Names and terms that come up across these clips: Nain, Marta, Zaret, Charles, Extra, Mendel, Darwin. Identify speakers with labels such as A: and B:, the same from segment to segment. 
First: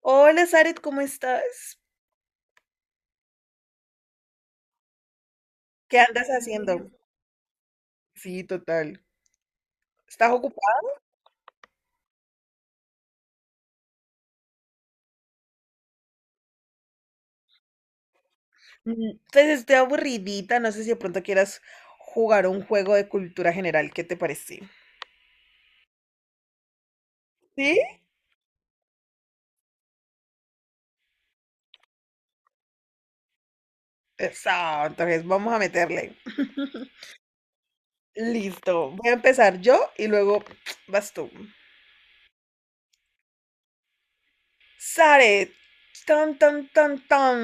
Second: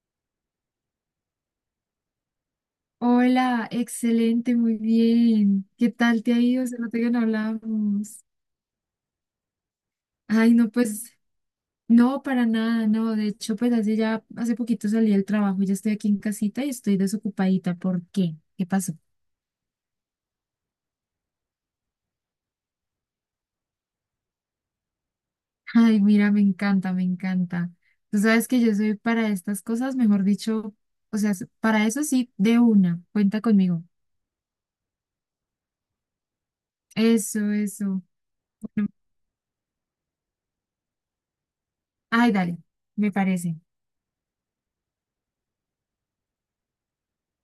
A: Hola, Zaret, ¿cómo estás?
B: Hola, excelente, muy bien. ¿Qué
A: ¿Qué
B: tal
A: andas
B: te ha ido? Se
A: haciendo?
B: nota que no hablábamos.
A: Sí, total. ¿Estás
B: Ay, no,
A: ocupada?
B: pues, no, para nada, no. De hecho, pues hace ya, hace poquito salí del trabajo, ya estoy aquí en casita y estoy desocupadita. ¿Por qué? ¿Qué pasó?
A: Pues estoy aburridita, no sé si de pronto quieras jugar un juego de cultura general, ¿qué te parece?
B: Ay, mira, me encanta, me encanta.
A: ¿Sí?
B: Tú sabes que yo soy para estas cosas, mejor dicho, o sea, para eso sí, de una, cuenta conmigo.
A: Eso, entonces vamos a meterle.
B: Eso, eso.
A: Listo, voy a empezar yo y luego vas tú.
B: Ay, dale, me parece.
A: Zaret, tan, tan, tan, tan.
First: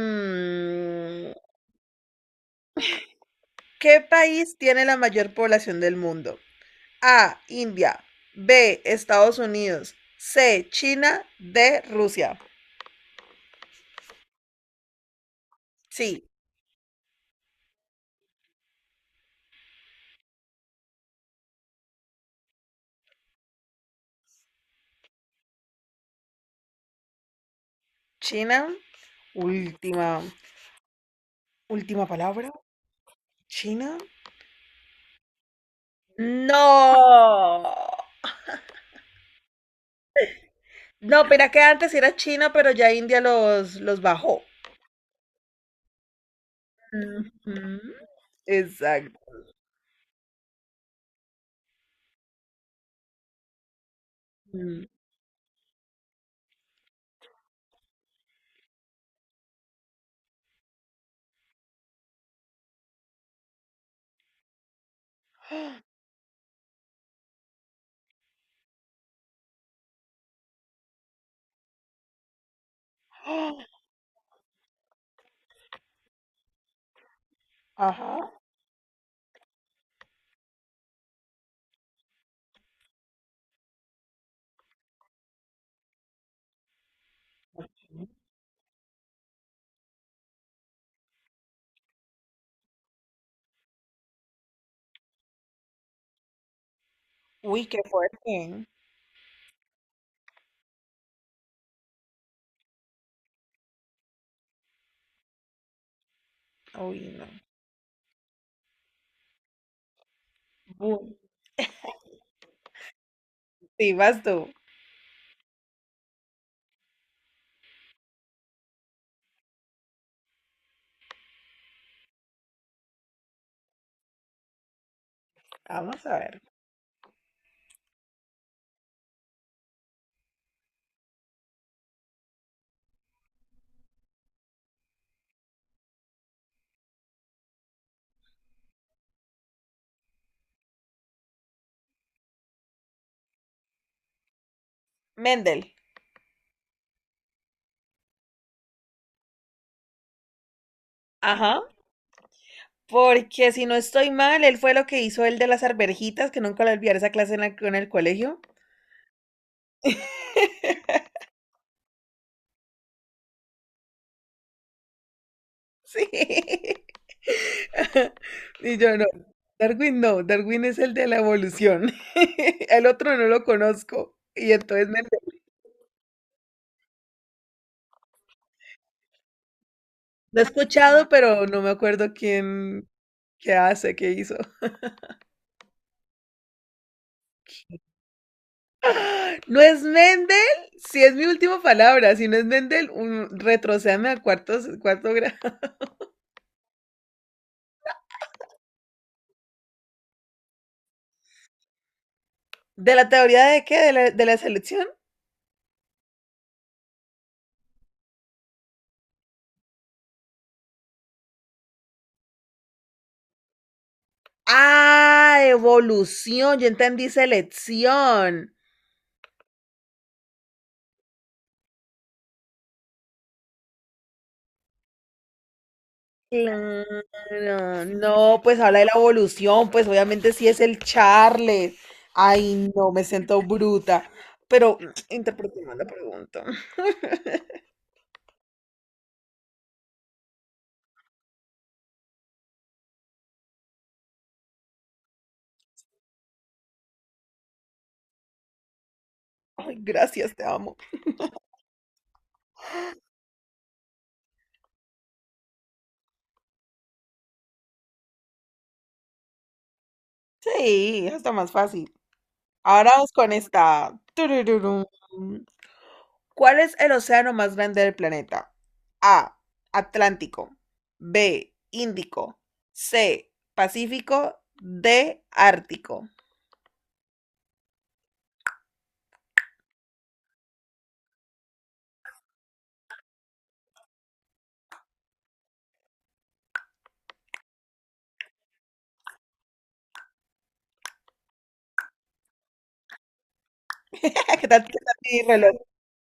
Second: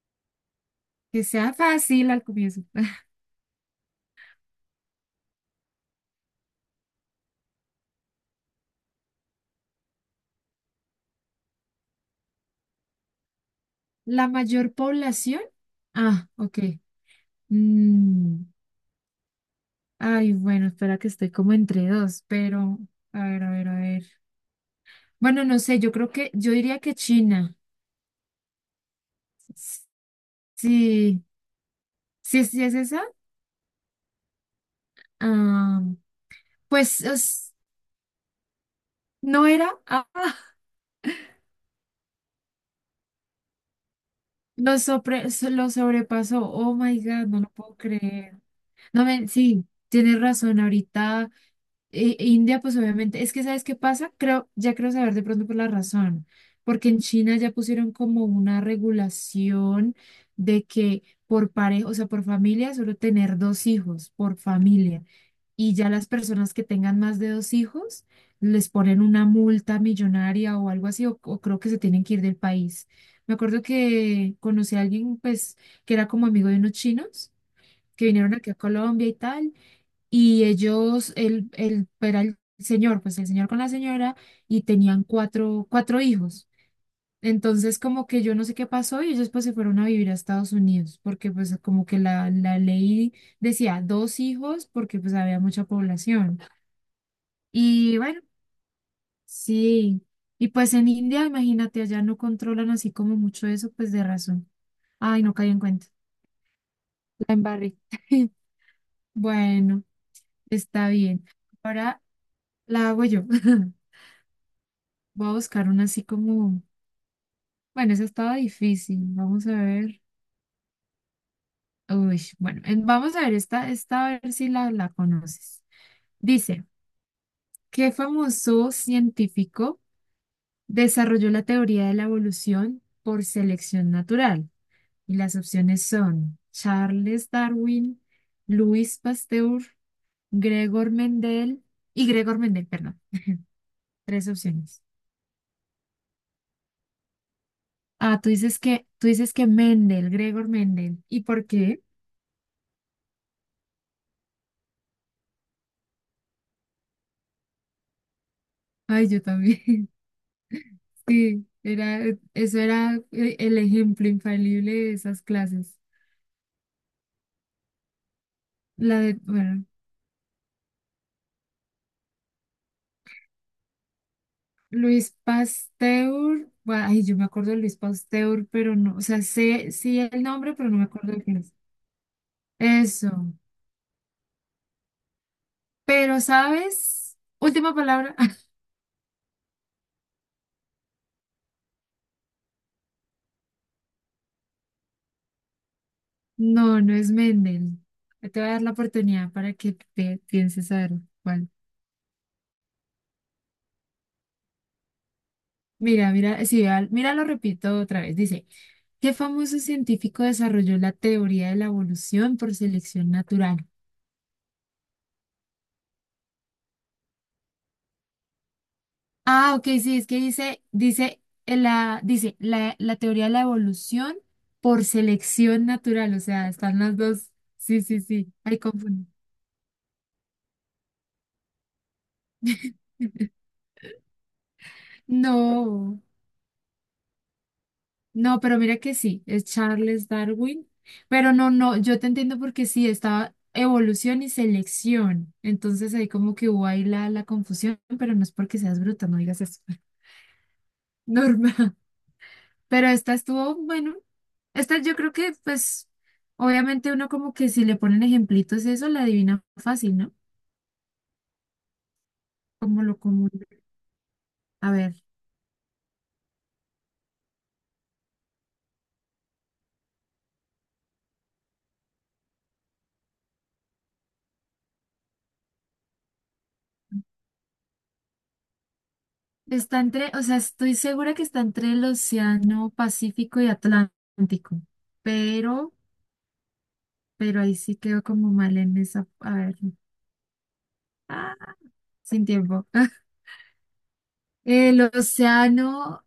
B: Que sea fácil al comienzo.
A: ¿Qué país tiene la mayor población del mundo? A. India. B. Estados Unidos. C. China. D. Rusia.
B: La mayor población. Ah,
A: Sí,
B: ok. Mm, Ay, bueno, espera que estoy como entre dos, pero a ver, a ver, a ver. Bueno, no sé, yo creo que, yo diría que China.
A: China.
B: S-
A: Última,
B: Sí,
A: última
B: sí,
A: palabra.
B: sí es esa.
A: China.
B: Ah, pues
A: No.
B: no era. Ah,
A: No, pero que antes era China, pero ya India los bajó.
B: lo, lo sobrepasó. Oh my God, no lo puedo
A: Ujú,
B: creer. No,
A: exacto.
B: me, sí, tienes razón. Ahorita. India, pues obviamente, es que ¿sabes qué pasa? Creo, ya
A: Mm.
B: creo saber de pronto por la razón, porque en China ya pusieron como una regulación de que por pareja, o sea, por familia, solo tener dos hijos, por familia, y ya las personas que tengan más de dos hijos les ponen una multa millonaria o algo así, o creo que se tienen que ir del país. Me
A: ¡Ah!
B: acuerdo que conocí a alguien, pues, que era como amigo de unos chinos que
A: Ajá.
B: vinieron aquí a Colombia y tal y ellos, él era el señor, pues el señor con la señora, y tenían cuatro hijos. Entonces, como que yo no sé qué pasó y ellos pues se fueron a vivir a Estados Unidos, porque pues como que la ley decía dos hijos, porque pues había mucha población.
A: Uy, qué
B: Y bueno,
A: fuerte.
B: sí. Y pues en India, imagínate, allá no controlan así como mucho eso, pues de razón. Ay, no caí en cuenta.
A: Uy, no.
B: La embarré. Bueno, está
A: Bu-
B: bien. Ahora la hago yo.
A: Sí, vas tú.
B: Voy a buscar una así como, bueno, esa estaba difícil. Vamos a ver. Uy, bueno, vamos a ver esta, esta a ver si la, la conoces.
A: Vamos a ver.
B: Dice, ¿qué famoso científico desarrolló la teoría de la evolución por selección natural? Y las opciones son Charles Darwin, Luis Pasteur, Gregor Mendel y Gregor Mendel, perdón. Tres opciones.
A: Mendel.
B: Ah, tú dices que Mendel, Gregor Mendel. ¿Y por
A: Ajá.
B: qué?
A: Porque si no estoy mal, él fue lo que hizo el de las arvejitas, que nunca lo olvidaré esa clase en en el colegio.
B: Ay, yo también. Sí, era, e, eso era el ejemplo infalible de esas clases.
A: Sí. Y yo
B: La
A: no.
B: de, bueno,
A: Darwin no, Darwin es el de la evolución. El otro no lo conozco. Y entonces me
B: Luis Pasteur, bueno, ay, yo me acuerdo de Luis Pasteur, pero no, o sea, sé, sí el
A: lo he
B: nombre, pero no me
A: escuchado,
B: acuerdo de quién
A: pero
B: es.
A: no me acuerdo quién,
B: Eso.
A: qué hace, qué hizo.
B: Pero, ¿sabes? Última palabra.
A: ¡Ah! ¿No es Mendel? Si es mi última palabra, si no es Mendel, un, retrocéame a cuartos, cuarto grado.
B: No, no es Mendel. Te voy a dar la oportunidad para que te pienses a ver cuál.
A: ¿De la teoría de qué? ¿De la selección?
B: Mira, mira, sí, mira, lo repito otra vez. Dice, ¿qué famoso científico desarrolló la teoría de la evolución por selección natural?
A: Ah, evolución, yo entendí selección.
B: Ah, ok, sí, es que dice, dice, dice la, la teoría de la evolución por selección natural, o sea, están las dos. Sí,
A: Claro,
B: sí, sí,
A: no,
B: ahí
A: pues habla de la
B: confundí.
A: evolución, pues obviamente sí es el Charles. Ay, no, me siento bruta. Pero interpreté mal la
B: No.
A: pregunta.
B: No, pero mira que sí, es Charles Darwin. Pero no, no, yo te entiendo porque sí, estaba evolución y selección. Entonces ahí como que hubo ahí la, la confusión, pero no es porque seas bruta, no digas eso.
A: Ay, gracias, te amo.
B: Normal. Pero esta estuvo, bueno, esta yo creo que pues obviamente uno como que si le ponen ejemplitos eso, la adivina fácil, ¿no?
A: Sí, está más fácil.
B: Como
A: Ahora
B: lo
A: vamos
B: común.
A: con esta.
B: A
A: Turururum.
B: ver,
A: ¿Cuál es el océano más grande del planeta? A. Atlántico. B. Índico. C. Pacífico. D. Ártico.
B: está entre, o sea, estoy segura que está entre el Océano Pacífico y Atlántico, pero... pero ahí sí quedó como mal en esa. A ver, ah, sin tiempo.
A: ¿Qué tal? ¿Qué
B: El
A: tal mi reloj?
B: océano,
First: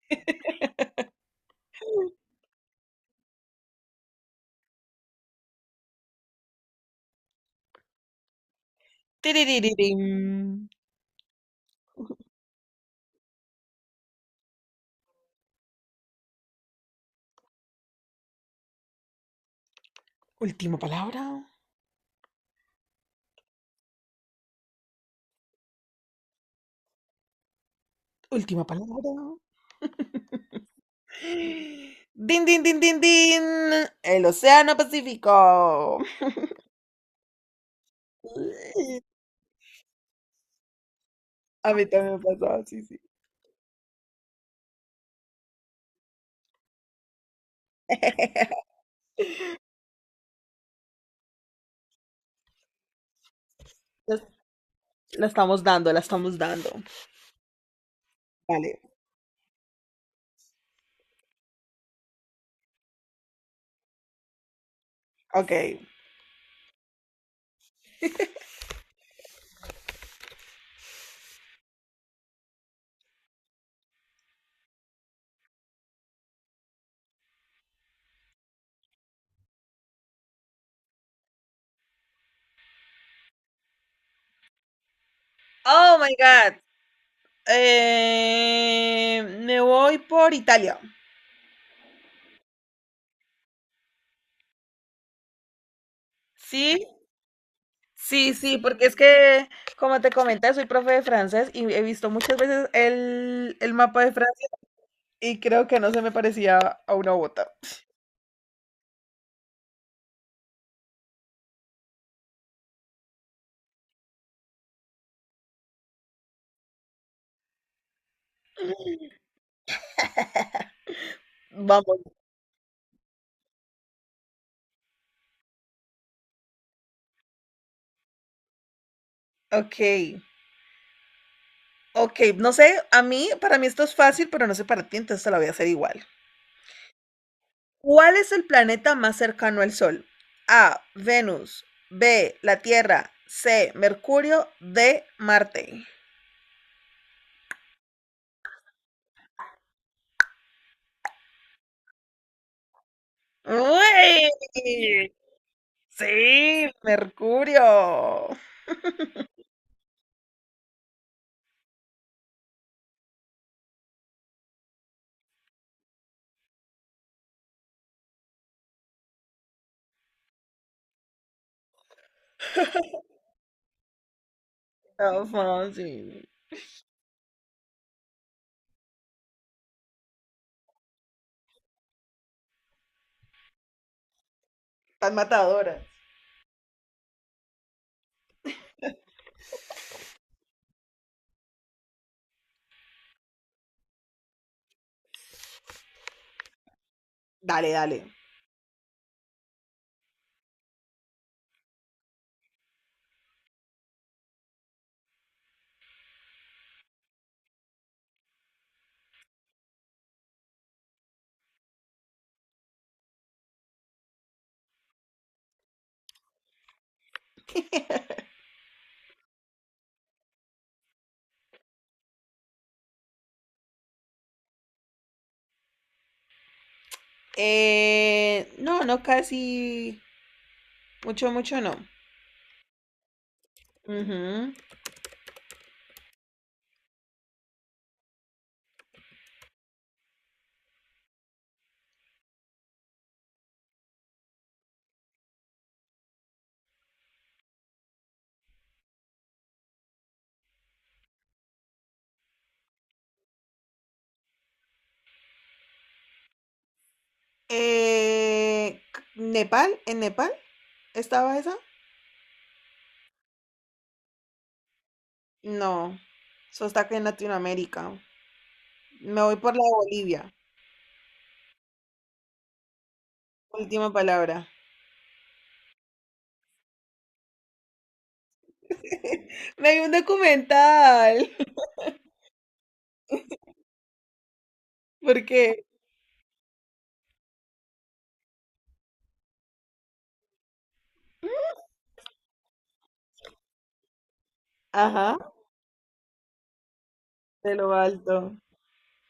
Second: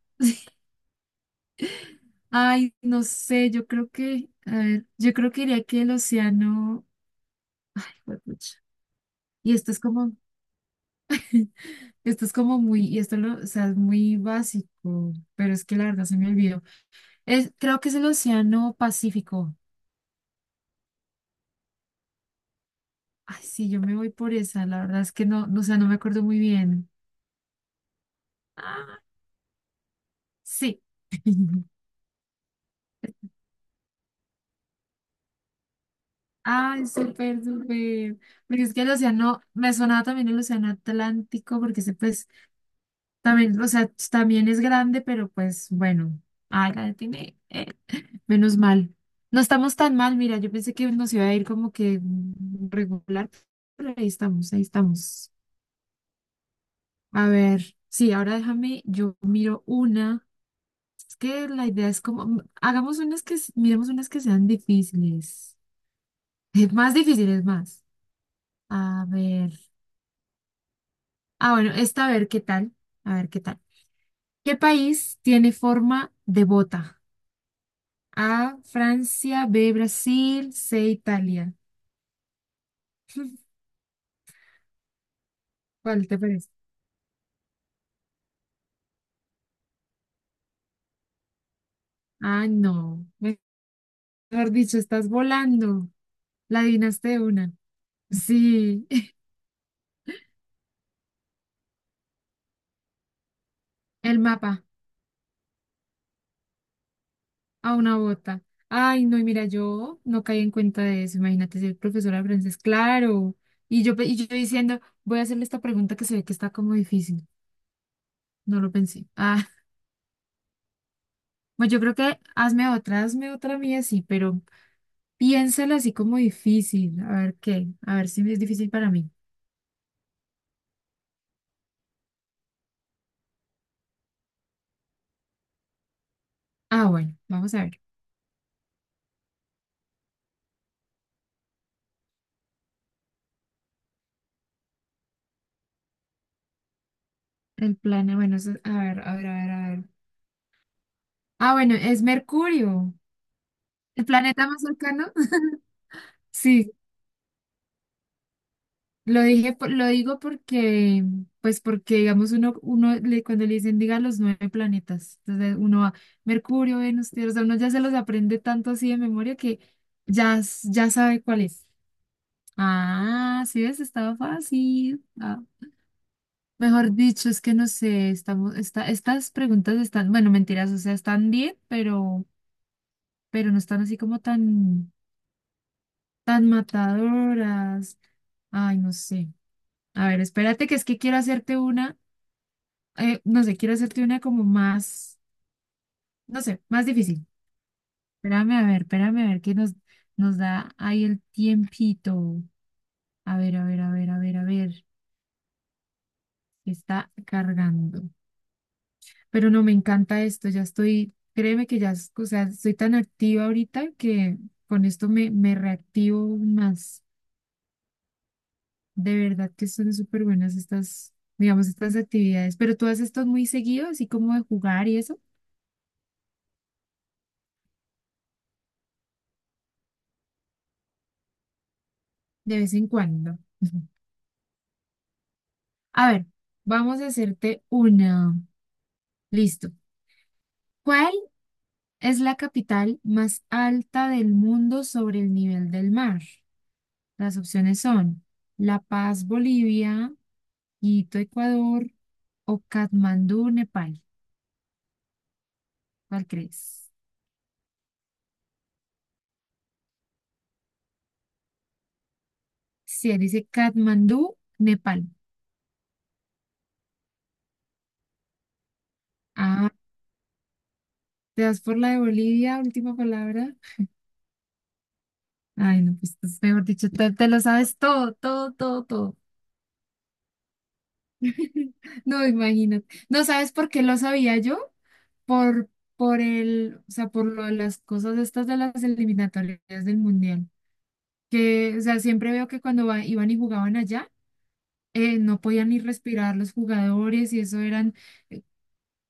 B: ay, no sé, yo creo que, a ver, yo creo que diría que el océano, juepucha. Y
A: Tiririririm.
B: esto es como muy, y esto lo, o sea, es muy básico, pero es que la verdad se me olvidó. Es, creo que es el océano Pacífico.
A: Última palabra.
B: Ay, sí, yo me voy por esa, la verdad es que no, no, o sea, no me acuerdo muy bien.
A: Última palabra.
B: Ah, sí.
A: Din, din, din, din, din. El océano Pacífico.
B: Ay, súper, súper. Porque es que el océano, me sonaba también el océano Atlántico,
A: A
B: porque
A: mí
B: ese
A: también
B: pues
A: me pasó, sí, sí.
B: también, o sea, también es grande, pero pues bueno, ay, la tiene, menos mal. No estamos tan mal, mira, yo pensé que nos iba a ir como que regular, pero ahí estamos, ahí
A: La
B: estamos.
A: estamos dando, la estamos dando.
B: A ver, sí, ahora
A: Vale,
B: déjame, yo miro una. Es que la idea es como, hagamos unas que, miremos unas que sean
A: ok.
B: difíciles. Más difíciles, más. A ver. Ah, bueno, esta a ver qué tal. A ver qué tal. ¿Qué país tiene forma de bota? A, Francia, B, Brasil, C, Italia.
A: Oh
B: ¿Cuál
A: my
B: te parece?
A: God. Me voy por Italia.
B: Ah, no. Mejor dicho, estás volando. La
A: Sí,
B: adivinaste de una.
A: sí, sí, porque
B: Sí,
A: es que, como te comenté, soy profe de francés y he visto muchas veces el mapa de
B: el
A: Francia
B: mapa
A: y creo que no se me parecía a una bota.
B: a una bota. Ay, no, y mira, yo no caí en cuenta de eso. Imagínate ser profesora de francés, claro. Y yo, y yo diciendo, voy a hacerle esta pregunta que se ve que está como difícil. No lo pensé. Ah. Pues yo creo
A: Vamos.
B: que hazme otra mía, sí, pero piénsala así como difícil. A ver qué, a ver si es difícil para mí.
A: Ok, ok, no sé, a mí, para mí esto es fácil, pero no sé para ti, entonces te la voy a hacer igual.
B: Ah, bueno, vamos a ver.
A: ¿Cuál es el planeta más cercano al Sol? A, Venus, B, la Tierra, C, Mercurio, D, Marte.
B: El planeta, bueno, a ver, a ver, a ver, a ver. Ah, bueno, es Mercurio, el
A: ¡Uy!
B: planeta más cercano.
A: Sí,
B: Sí,
A: Mercurio.
B: lo dije, lo digo porque, pues porque, digamos, uno, cuando le dicen, diga los nueve planetas, entonces uno va, Mercurio, Venus, Tierra, o sea, uno ya se los aprende tanto así de memoria que ya, ya sabe cuál es. Ah, sí ves, estaba fácil.
A: Tan
B: Ah,
A: fácil.
B: mejor dicho, es que no sé, estamos, esta, estas preguntas están, bueno, mentiras, o sea, están bien, pero no están así como tan,
A: Tan matadora.
B: tan matadoras. Ay, no sé. A ver, espérate, que es que quiero hacerte una, no sé, quiero hacerte una como más, no sé, más difícil.
A: Dale, dale.
B: Espérame, a ver, que nos, nos da ahí el tiempito. A ver, a ver, a ver, a ver, a ver, que está cargando. Pero no, me encanta esto, ya estoy, créeme que ya, o sea, estoy tan activa ahorita que con esto me, me reactivo más. De verdad que son súper buenas estas, digamos, estas actividades. Pero tú haces esto muy seguido, así como de jugar y eso,
A: No, no casi. Mucho, mucho no.
B: de vez en cuando.
A: Ujú.
B: A ver, vamos a hacerte una. Listo. ¿Cuál es la capital más alta del mundo sobre el nivel del mar? Las opciones son La Paz, Bolivia, Quito, Ecuador o Katmandú, Nepal. ¿Cuál crees?
A: Eh, ¿Nepal? ¿En Nepal? ¿Estaba esa?
B: Si él dice Katmandú, Nepal.
A: No. Eso está acá en Latinoamérica. Me voy por la
B: Ah,
A: de Bolivia.
B: ¿te das por la de Bolivia, última palabra?
A: Última palabra.
B: Ay, no, pues pues, mejor dicho, te lo sabes todo, todo, todo, todo.
A: Me vi un documental.
B: No, imagínate. ¿No sabes por qué lo sabía yo?
A: ¿Por qué?
B: Por, por el, o sea, por lo de las cosas estas de las eliminatorias del mundial. Que, o sea, siempre veo que cuando iban y jugaban allá
A: Ajá,
B: no podían ni respirar los jugadores y
A: de
B: eso
A: lo
B: eran,
A: alto.
B: eh,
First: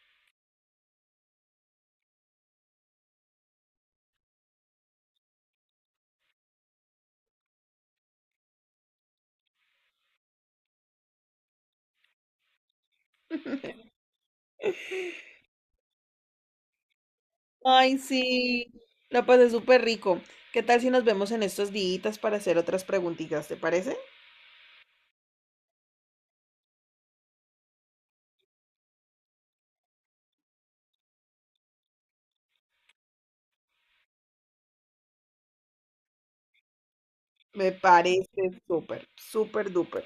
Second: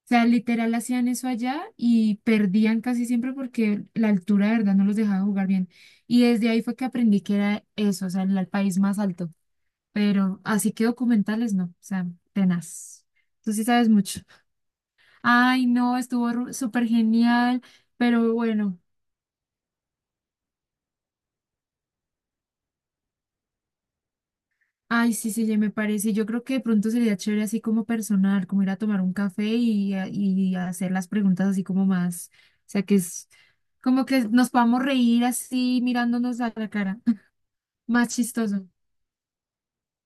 B: o sea, literal hacían eso allá y perdían casi siempre porque la altura de verdad no los dejaba jugar bien. Y desde ahí fue que aprendí que era eso, o sea, el país más alto. Pero así que documentales no, o sea, tenaz. Tú sí sabes mucho. Ay, no, estuvo súper genial,
A: Ay,
B: pero
A: sí,
B: bueno.
A: la pasé súper rico. ¿Qué tal si nos vemos en estos días para hacer otras preguntitas? ¿Te parece?
B: Ay, sí, sí, ya me parece. Yo creo que de pronto sería chévere así como personal, como ir a tomar un café y, y hacer las preguntas así como más. O sea, que es como que nos podamos reír así mirándonos a la cara.
A: Me
B: Más
A: parece
B: chistoso.
A: súper, súper duper.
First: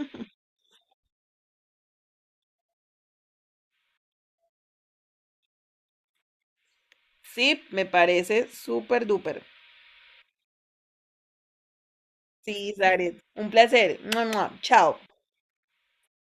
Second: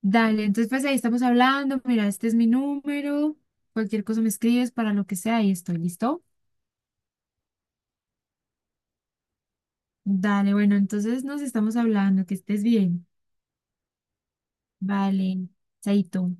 B: Dale, entonces pues ahí estamos hablando. Mira, este es mi número. Cualquier cosa me escribes para lo que sea y estoy listo.
A: Sí, me parece súper duper.
B: Dale, bueno, entonces nos estamos hablando. Que
A: Sí,
B: estés bien.
A: Zaret, un placer. Mua, mua. Chao.
B: Vale, chaito.